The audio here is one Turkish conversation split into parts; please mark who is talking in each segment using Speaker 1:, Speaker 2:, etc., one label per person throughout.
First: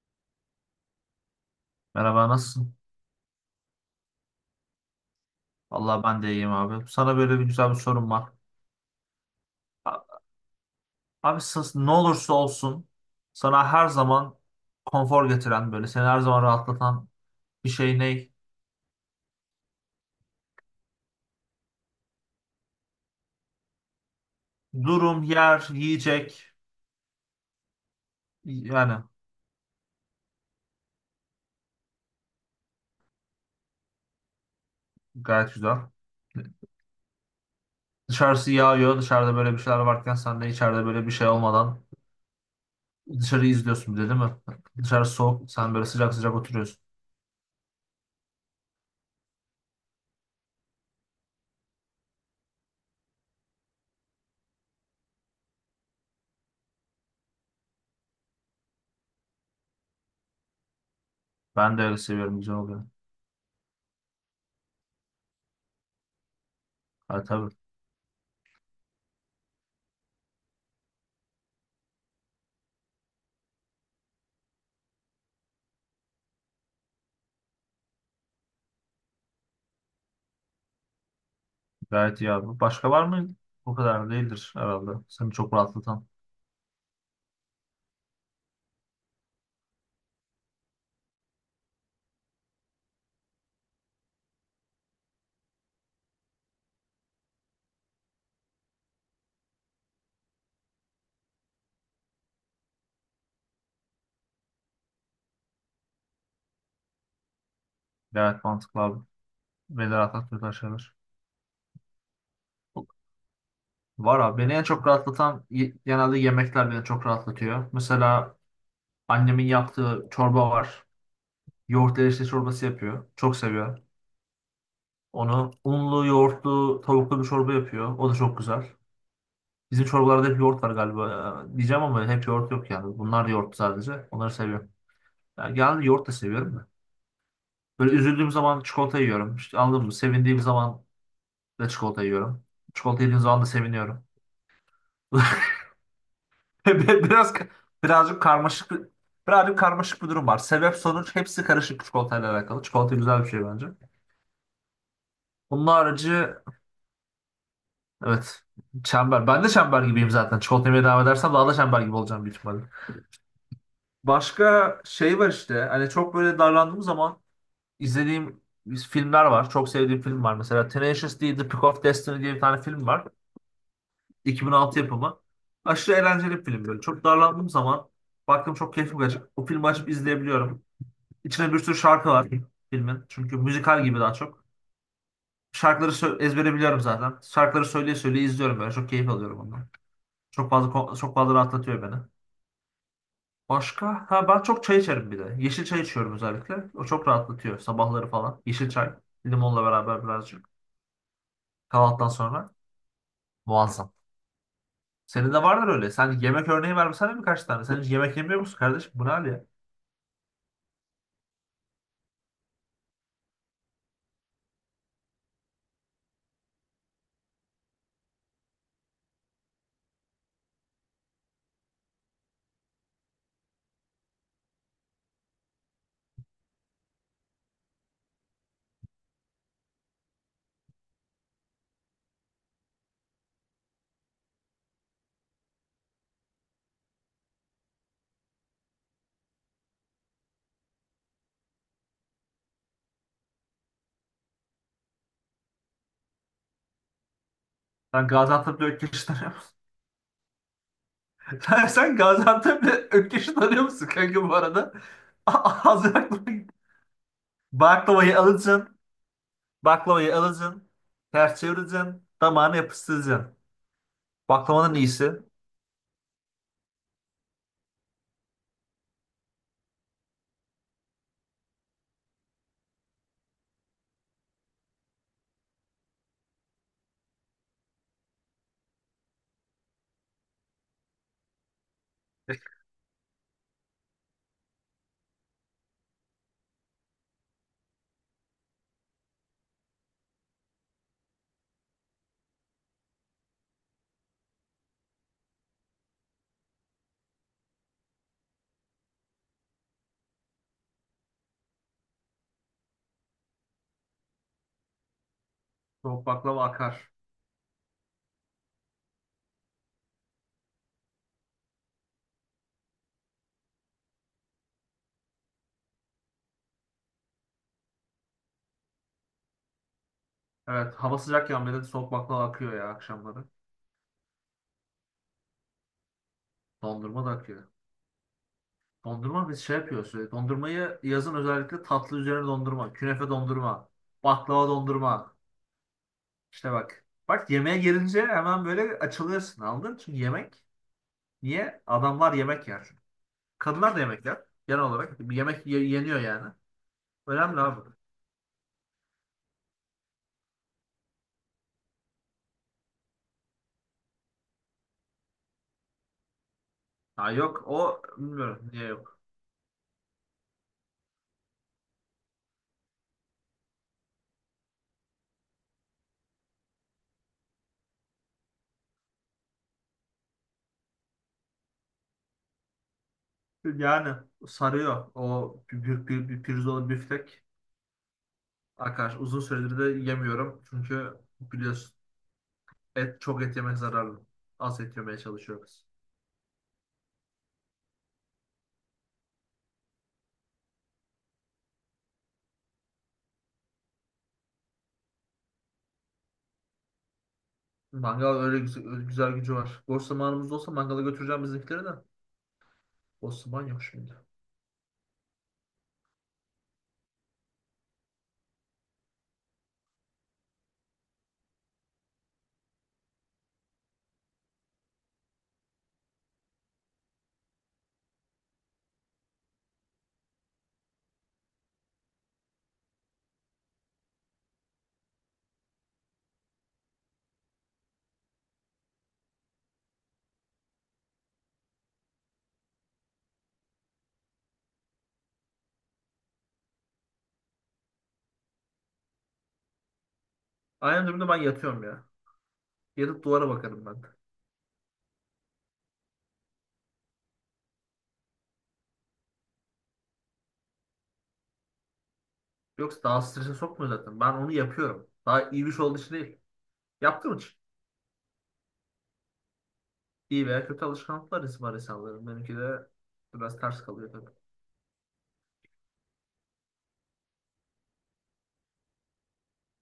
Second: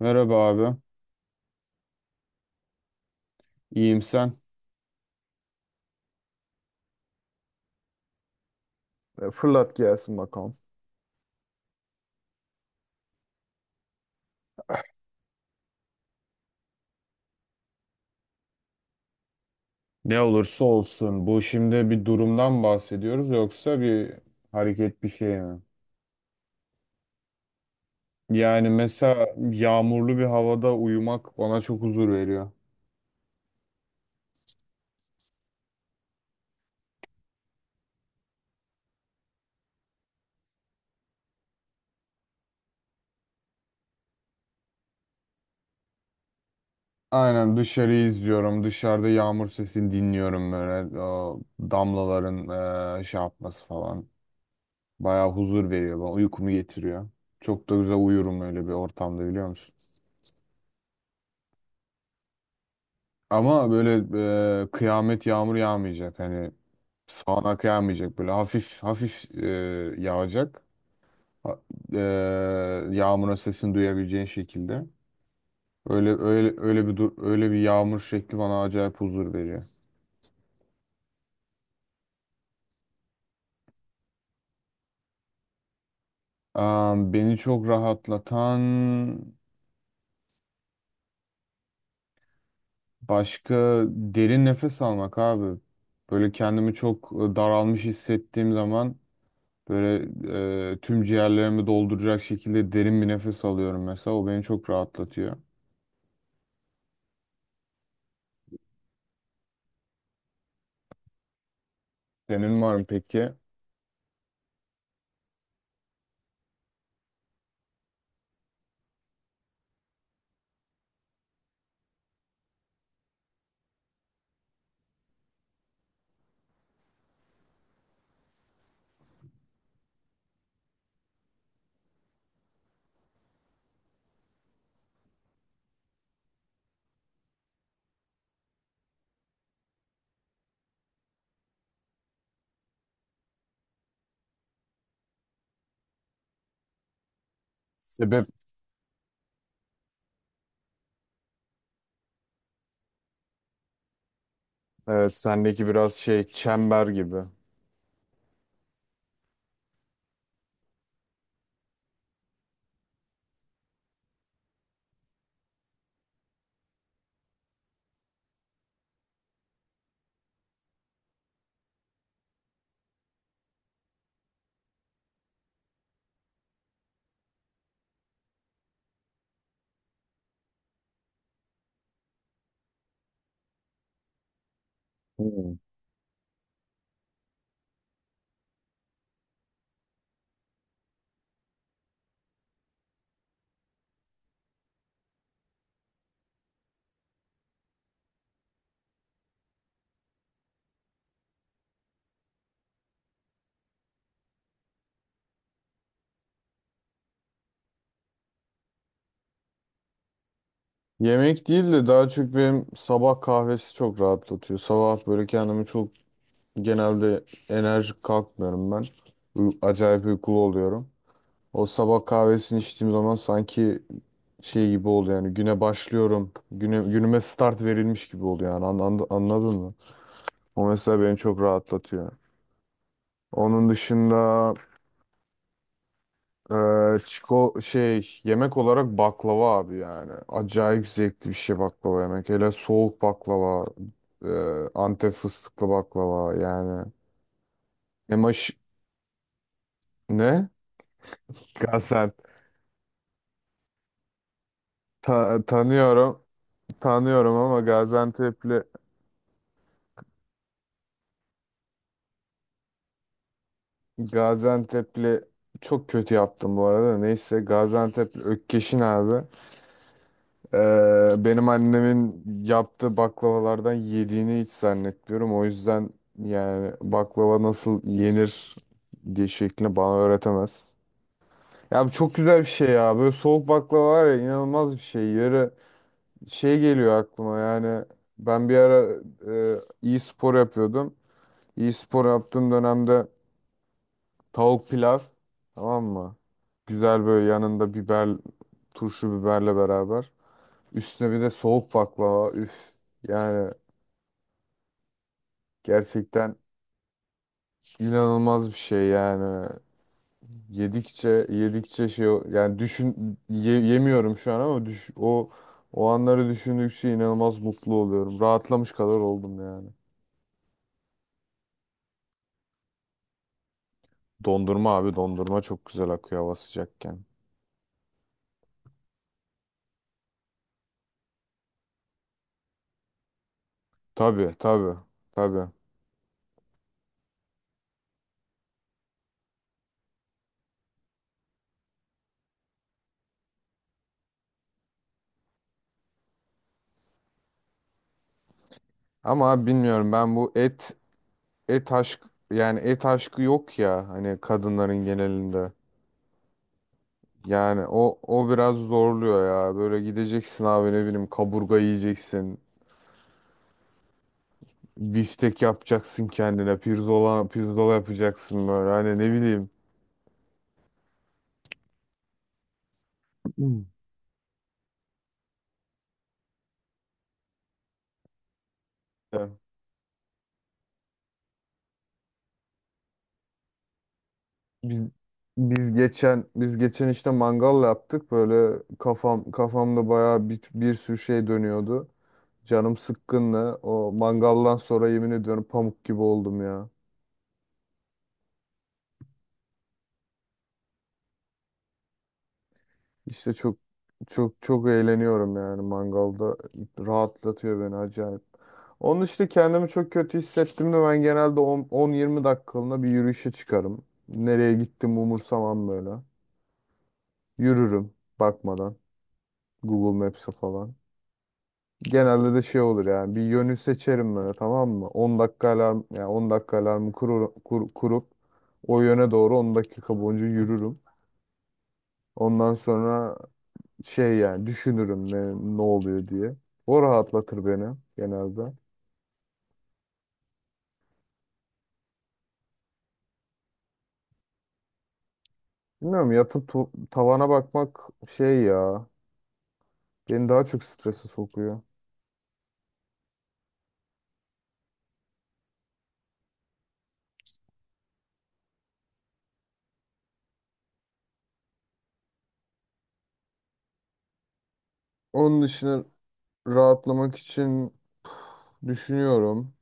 Speaker 1: Merhaba abi.
Speaker 2: Merhaba nasılsın?
Speaker 1: İyiyim sen.
Speaker 2: Vallahi ben de iyiyim abi. Sana böyle bir güzel bir sorum var.
Speaker 1: Fırlat
Speaker 2: A-
Speaker 1: gelsin bakalım.
Speaker 2: Abi ne olursa olsun sana her zaman konfor getiren böyle seni her zaman rahatlatan bir şey ne?
Speaker 1: Ne olursa olsun, bu şimdi bir durumdan bahsediyoruz yoksa bir hareket bir
Speaker 2: Durum,
Speaker 1: şey mi?
Speaker 2: yer, yiyecek
Speaker 1: Yani
Speaker 2: yani
Speaker 1: mesela yağmurlu bir havada uyumak bana çok huzur veriyor.
Speaker 2: gayet güzel. Dışarısı yağıyor, dışarıda böyle bir şeyler varken sen de içeride böyle bir şey olmadan dışarıyı izliyorsun bir de, değil mi? Dışarı soğuk, sen böyle sıcak sıcak oturuyorsun.
Speaker 1: Aynen, dışarıyı izliyorum. Dışarıda yağmur sesini dinliyorum böyle. O damlaların şey yapması falan. Bayağı huzur veriyor bana. Uykumu getiriyor. Çok da güzel uyurum öyle bir ortamda, biliyor musun?
Speaker 2: Ben de öyle seviyorum, güzel oluyor.
Speaker 1: Ama böyle kıyamet yağmur yağmayacak. Hani
Speaker 2: Ha, tabii.
Speaker 1: sağanak yağmayacak, böyle hafif hafif yağacak. Ha- E, yağmurun sesini duyabileceğin şekilde. Öyle öyle öyle bir dur, öyle bir yağmur şekli bana acayip huzur veriyor.
Speaker 2: Gayet iyi abi. Başka var mı? O kadar değildir herhalde. Seni çok rahatlatan.
Speaker 1: Beni çok rahatlatan başka, derin nefes almak abi. Böyle kendimi çok daralmış hissettiğim zaman böyle, tüm ciğerlerimi dolduracak şekilde derin bir nefes alıyorum mesela. O beni çok rahatlatıyor.
Speaker 2: Gayet mantıklı abi. Beni rahatlatıyor şeyler.
Speaker 1: Senin var mı peki?
Speaker 2: Var abi. Beni en çok rahatlatan genelde yemekler beni çok rahatlatıyor. Mesela annemin yaptığı çorba var. Yoğurt erişte çorbası yapıyor. Çok seviyor. Onu unlu, yoğurtlu, tavuklu bir çorba yapıyor. O da çok güzel. Bizim çorbalarda hep yoğurt var galiba. Diyeceğim ama hep yoğurt yok yani. Bunlar yoğurt sadece. Onları seviyorum. Yani genelde yoğurt da seviyorum. Böyle üzüldüğüm zaman çikolata yiyorum. İşte, anladın mı? Sevindiğim zaman da çikolata yiyorum. Çikolata yediğim zaman da seviniyorum. Biraz birazcık
Speaker 1: Sebep.
Speaker 2: karmaşık bir- birazcık karmaşık bir durum var. Sebep sonuç hepsi karışık, çikolatayla alakalı. Çikolata güzel bir şey bence.
Speaker 1: Evet, sendeki
Speaker 2: Bunun
Speaker 1: biraz
Speaker 2: harici,
Speaker 1: şey, çember gibi.
Speaker 2: evet, çember. Ben de çember gibiyim zaten. Çikolata yemeye devam edersem daha da çember gibi olacağım büyük ihtimalle. Başka şey var işte. Hani çok böyle darlandığım zaman izlediğim filmler var. Çok sevdiğim film var. Mesela Tenacious D, The Pick of Destiny diye bir tane film var. 2006 yapımı. Aşırı eğlenceli bir film böyle. Çok darlandığım zaman baktım, çok keyifli kaçıp o filmi açıp izleyebiliyorum. İçine bir sürü şarkı var filmin. Çünkü müzikal gibi daha çok.
Speaker 1: Hmm.
Speaker 2: Şarkıları ezbere biliyorum zaten. Şarkıları söyleye söyleye izliyorum böyle. Çok keyif alıyorum ondan. Çok fazla çok fazla rahatlatıyor beni. Başka? Ha, ben çok çay içerim bir de. Yeşil çay içiyorum özellikle. O çok rahatlatıyor sabahları falan. Yeşil çay. Limonla beraber birazcık. Kahvaltıdan sonra. Muazzam. Senin de vardır öyle. Sen yemek örneği vermesene birkaç tane. Sen hiç yemek yemiyor musun kardeşim? Bu ne hal ya?
Speaker 1: Yemek değil de daha çok benim sabah kahvesi çok rahatlatıyor. Sabah böyle kendimi çok, genelde enerjik kalkmıyorum ben. Acayip uykulu oluyorum. O sabah kahvesini içtiğim zaman sanki şey gibi oluyor, yani güne başlıyorum. Güne, günüme start verilmiş gibi oluyor yani. Anladın mı? O mesela beni çok rahatlatıyor. Onun dışında çiko şey, yemek olarak baklava abi yani. Acayip zevkli bir şey baklava yemek. Hele soğuk baklava, e, Antep fıstıklı baklava yani.
Speaker 2: Sen
Speaker 1: Emaş
Speaker 2: Gaziantep'le Ökkeş'i tanıyor musun?
Speaker 1: ne?
Speaker 2: Sen
Speaker 1: Gaziantep.
Speaker 2: Gaziantep'le Ökkeş'i tanıyor musun kanka bu arada? Az baklava,
Speaker 1: Tanıyorum. Tanıyorum ama
Speaker 2: baklavayı
Speaker 1: Gaziantep'li.
Speaker 2: alacaksın. Baklavayı alacaksın. Ters çevireceksin. Damağına yapıştıracaksın. Baklavanın iyisi.
Speaker 1: Gaziantep'li çok kötü yaptım bu arada. Neyse Gaziantep'li Ökkeş'in abi. Benim annemin yaptığı baklavalardan yediğini hiç zannetmiyorum. O yüzden yani baklava nasıl yenir diye şeklini bana öğretemez. Ya bu çok güzel bir şey ya. Böyle soğuk baklava var ya, inanılmaz bir şey. Yarı şey geliyor aklıma, yani ben bir ara e, iyi spor yapıyordum. İyi spor yaptığım dönemde tavuk pilav, tamam mı? Güzel böyle yanında biber, turşu biberle beraber. Üstüne bir de soğuk baklava. Üf. Yani
Speaker 2: Soğuk
Speaker 1: gerçekten
Speaker 2: baklava akar.
Speaker 1: inanılmaz bir şey yani. Yedikçe yedikçe şey yani düşün, yemiyorum şu an ama düş, o o anları düşündükçe inanılmaz mutlu oluyorum. Rahatlamış kadar oldum yani.
Speaker 2: Evet, hava sıcakken bile soğuk baklava akıyor ya akşamları.
Speaker 1: Dondurma abi, dondurma çok güzel akıyor hava sıcakken.
Speaker 2: Dondurma da akıyor. Dondurma biz şey yapıyoruz sürekli. Dondurmayı yazın özellikle tatlı üzerine dondurma. Künefe dondurma.
Speaker 1: Tabii,
Speaker 2: Baklava
Speaker 1: tabii,
Speaker 2: dondurma.
Speaker 1: tabii.
Speaker 2: İşte bak. Bak, yemeğe gelince hemen böyle açılıyorsun, anladın? Çünkü yemek. Niye? Adamlar yemek yer. Kadınlar da yemek yer. Genel olarak. Bir yemek yeniyor yani. Önemli abi.
Speaker 1: Ama abi bilmiyorum, ben bu et, et aşk, yani et aşkı yok ya hani, kadınların genelinde.
Speaker 2: Ha, yok o,
Speaker 1: Yani o o
Speaker 2: bilmiyorum
Speaker 1: biraz
Speaker 2: niye yok.
Speaker 1: zorluyor ya. Böyle gideceksin abi, ne bileyim, kaburga yiyeceksin. Biftek yapacaksın kendine. Pirzola, pirzola yapacaksın böyle. Hani ne bileyim. Hmm.
Speaker 2: Yani sarıyor. O bir pirzola büftek. Arkadaş uzun
Speaker 1: Ya
Speaker 2: süredir de yemiyorum. Çünkü biliyorsun et, çok et yemek zararlı. Az et
Speaker 1: Biz,
Speaker 2: yemeye çalışıyoruz.
Speaker 1: biz geçen işte mangal yaptık. Böyle kafamda bayağı bir sürü şey dönüyordu. Canım sıkkınla o mangaldan sonra yemin ediyorum pamuk gibi oldum ya.
Speaker 2: Mangal öyle güzel, güzel gücü var. Boş zamanımız olsa mangala götüreceğim bizimkileri de. Boş
Speaker 1: İşte
Speaker 2: zaman
Speaker 1: çok
Speaker 2: yok şimdi.
Speaker 1: çok çok eğleniyorum yani mangalda, rahatlatıyor beni acayip. Onun işte, kendimi çok kötü hissettiğimde ben genelde 10 10-20 dakikalığına bir yürüyüşe çıkarım. Nereye gittim umursamam böyle. Yürürüm, bakmadan Google Maps'e falan. Genelde de şey olur yani, bir yönü seçerim böyle, tamam mı? 10 dakika alarm, yani 10 dakika alarmı kurup o yöne doğru 10 dakika boyunca yürürüm. Ondan sonra şey yani, düşünürüm ne, ne oluyor diye. O rahatlatır beni genelde.
Speaker 2: Aynı durumda ben yatıyorum ya. Yatıp duvara bakarım ben de.
Speaker 1: Bilmiyorum, yatıp tavana bakmak şey ya, beni daha çok strese sokuyor.
Speaker 2: Yoksa daha strese sokmuyor zaten. Ben onu yapıyorum. Daha iyi bir şey olduğu için değil. Yaptığım için. İyi veya kötü alışkanlıklar var insanların. Benimki de biraz ters kalıyor tabii.
Speaker 1: Onun dışında, rahatlamak için düşünüyorum.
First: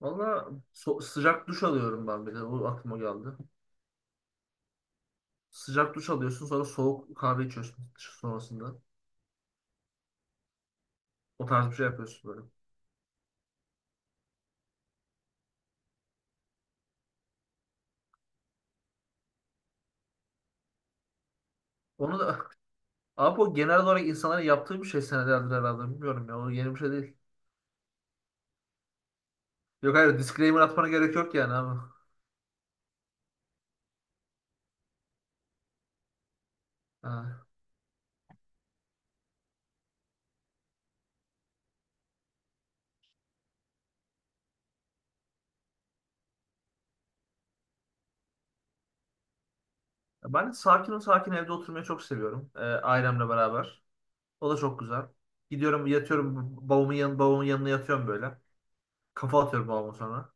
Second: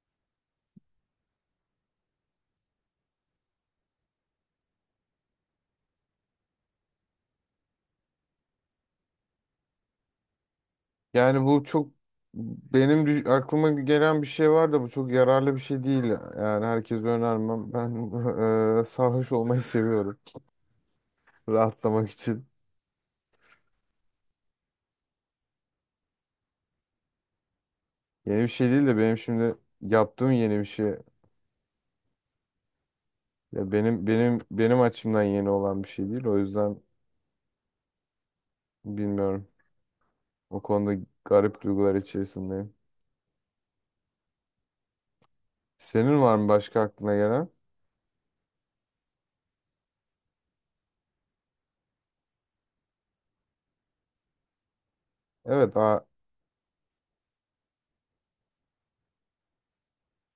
Speaker 2: Valla sıcak duş alıyorum ben bir de. O aklıma geldi. Sıcak duş alıyorsun, sonra soğuk kahve içiyorsun sonrasında.
Speaker 1: Yani
Speaker 2: O
Speaker 1: bu
Speaker 2: tarz bir şey
Speaker 1: çok
Speaker 2: yapıyorsun böyle.
Speaker 1: benim aklıma gelen bir şey var da, bu çok yararlı bir şey değil. Yani herkese önermem. Ben sarhoş olmayı seviyorum rahatlamak
Speaker 2: Onu da
Speaker 1: için.
Speaker 2: abi o genel olarak insanların yaptığı bir şey senelerdir herhalde. Bilmiyorum ya. O yeni bir şey değil.
Speaker 1: Yeni bir şey değil de benim şimdi
Speaker 2: Yok, hayır,
Speaker 1: yaptığım yeni
Speaker 2: disclaimer
Speaker 1: bir
Speaker 2: atmana
Speaker 1: şey.
Speaker 2: gerek yok yani abi.
Speaker 1: Ya benim açımdan yeni olan bir şey değil. O yüzden
Speaker 2: Ha.
Speaker 1: bilmiyorum. O konuda garip duygular içerisindeyim. Senin var mı başka aklına gelen?
Speaker 2: Ben sakin sakin evde oturmayı çok seviyorum. Ailemle beraber. O da çok güzel.
Speaker 1: Evet,
Speaker 2: Gidiyorum
Speaker 1: a.
Speaker 2: yatıyorum babamın yanına yatıyorum böyle. Kafa atıyorum babama sonra.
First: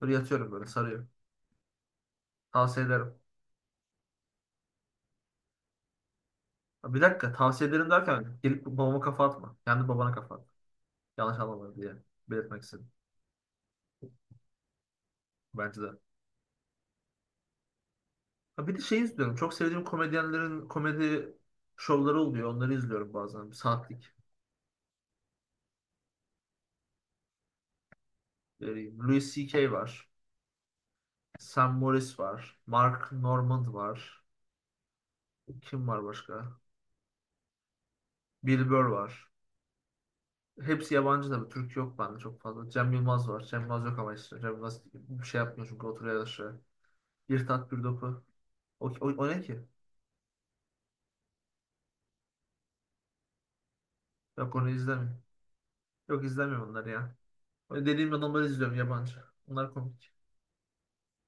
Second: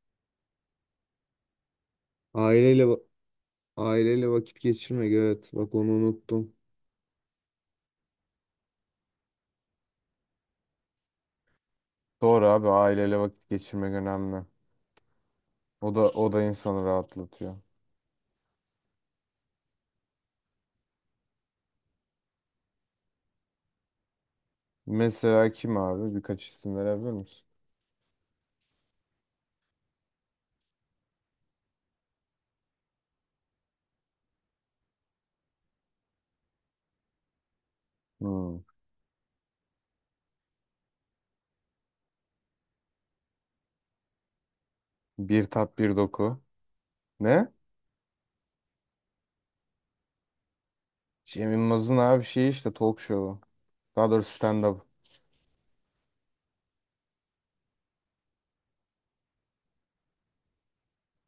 Speaker 2: Böyle yatıyorum, böyle sarıyor.
Speaker 1: Aileyle
Speaker 2: Tavsiye
Speaker 1: va-
Speaker 2: ederim.
Speaker 1: Aileyle vakit geçirmek, evet. Bak onu unuttum.
Speaker 2: Ha, bir dakika, tavsiye ederim derken gelip babama kafa atma. Kendi babana kafa at. Yanlış anlamadım diye
Speaker 1: Doğru
Speaker 2: belirtmek
Speaker 1: abi,
Speaker 2: istedim.
Speaker 1: aileyle vakit geçirmek önemli.
Speaker 2: Bence
Speaker 1: O da
Speaker 2: de.
Speaker 1: o da insanı rahatlatıyor.
Speaker 2: Ha, bir de şey izliyorum. Çok sevdiğim komedyenlerin komedi şovları oluyor. Onları izliyorum bazen. Bir saatlik.
Speaker 1: Mesela kim abi? Birkaç isim verebilir misin?
Speaker 2: Ee, Louis C.K. var. Sam Morris var. Mark Normand var. Kim var başka?
Speaker 1: Hmm.
Speaker 2: Bill Burr var. Hepsi yabancı tabii. Türk yok bende çok fazla. Cem Yılmaz var. Cem Yılmaz yok ama işte. Cem Yılmaz bir şey
Speaker 1: Bir
Speaker 2: yapmıyor
Speaker 1: tat,
Speaker 2: çünkü
Speaker 1: bir
Speaker 2: oturuyor
Speaker 1: doku.
Speaker 2: yaşıyor. Bir
Speaker 1: Ne?
Speaker 2: tat bir dopu. O ne ki?
Speaker 1: Cem Yılmaz'ın abi şeyi, işte talk show'u. Daha doğrusu
Speaker 2: Yok, onu
Speaker 1: stand-up.
Speaker 2: izlemiyorum. Yok, izlemiyorum onları ya. Öyle dediğim adamları izliyorum, yabancı. Onlar komik.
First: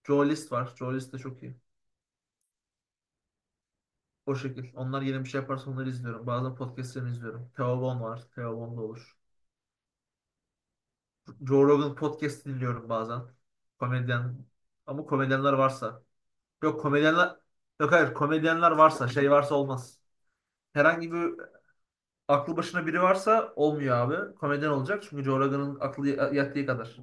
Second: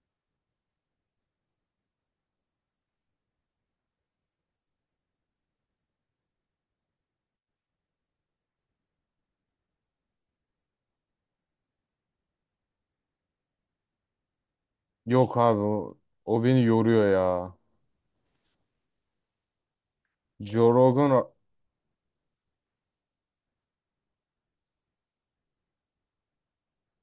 Speaker 2: Joe List var. Joe List de çok iyi. O şekil. Onlar yeni bir şey yaparsa onları izliyorum. Bazen podcastlerini izliyorum. Theo Von var. Theo Von da olur. Joe Rogan podcast dinliyorum bazen. Komedyen. Ama
Speaker 1: Yok
Speaker 2: komedyenler
Speaker 1: abi, o,
Speaker 2: varsa.
Speaker 1: o beni
Speaker 2: Yok,
Speaker 1: yoruyor ya.
Speaker 2: komedyenler, yok hayır, komedyenler varsa şey varsa olmaz.
Speaker 1: Joe Rogan,
Speaker 2: Herhangi bir aklı başına biri varsa olmuyor abi. Komedyen olacak çünkü Joe Rogan'ın aklı yattığı kadar.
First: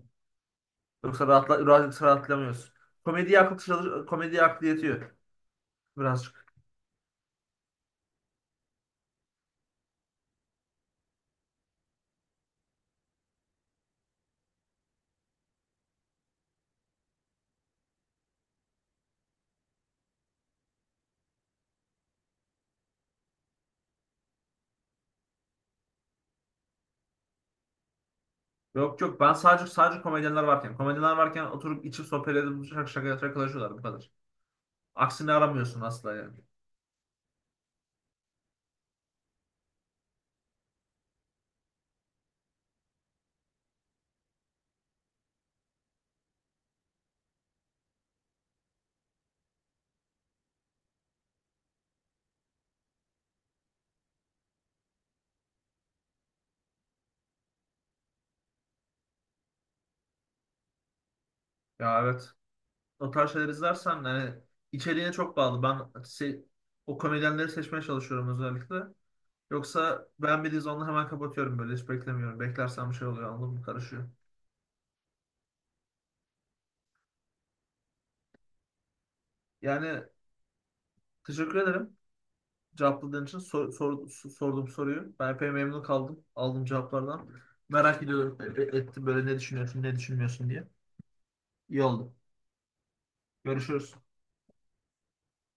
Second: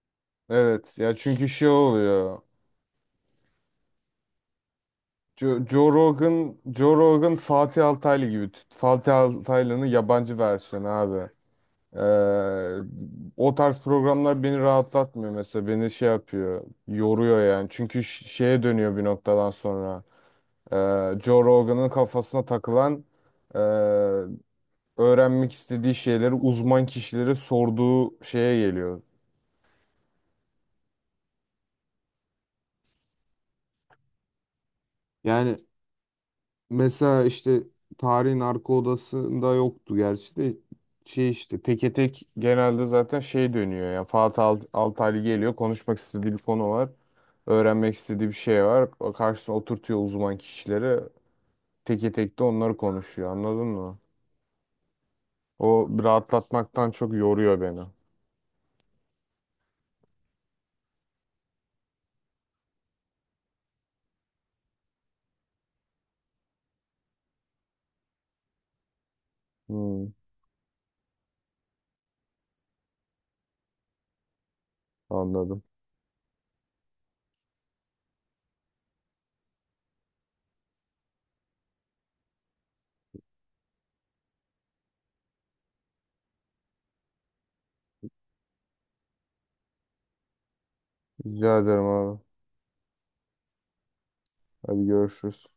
Speaker 1: evet ya,
Speaker 2: Yoksa
Speaker 1: çünkü
Speaker 2: rahatla
Speaker 1: şey
Speaker 2: birazcık
Speaker 1: oluyor.
Speaker 2: rahatlamıyoruz. Komediye akıl komediye aklı yetiyor
Speaker 1: Joe,
Speaker 2: birazcık.
Speaker 1: Rogan, Joe Rogan Fatih Altaylı gibi. Fatih Altaylı'nın yabancı versiyonu abi. Ee, o tarz programlar beni rahatlatmıyor mesela. Beni şey yapıyor. Yoruyor yani. Çünkü şeye dönüyor bir noktadan sonra. Joe Rogan'ın kafasına takılan, ee, öğrenmek istediği şeyleri uzman kişilere sorduğu şeye geliyor.
Speaker 2: Yok yok, ben sadece komedyenler varken oturup içip sohbet edip şakalaşıyorlar, bu kadar. Aksini
Speaker 1: Yani
Speaker 2: aramıyorsun asla yani.
Speaker 1: mesela, işte tarihin arka odasında yoktu gerçi de, şey işte teke tek genelde zaten, şey dönüyor ya, Fatih Altaylı geliyor, konuşmak istediği bir konu var, öğrenmek istediği bir şey var, karşısına oturtuyor uzman kişileri, teke tek de onları konuşuyor, anladın mı? O rahatlatmaktan çok yoruyor beni.
Speaker 2: Ya, evet. O tarz şeyler izlersen yani içeriğine çok bağlı. Ben o komedyenleri seçmeye çalışıyorum özellikle. Yoksa
Speaker 1: Hmm,
Speaker 2: beğenmediğiniz onu hemen kapatıyorum böyle, hiç beklemiyorum. Beklersem şey oluyor, anladın mı? Karışıyor.
Speaker 1: anladım.
Speaker 2: Yani teşekkür ederim cevapladığın için. Sorduğum soruyu. Ben epey memnun kaldım aldığım cevaplardan. Merak ediyorum, ettim böyle, ne düşünüyorsun ne düşünmüyorsun diye.
Speaker 1: Rica
Speaker 2: İyi
Speaker 1: ederim
Speaker 2: oldu.
Speaker 1: abi.
Speaker 2: Görüşürüz.
Speaker 1: Hadi görüşürüz.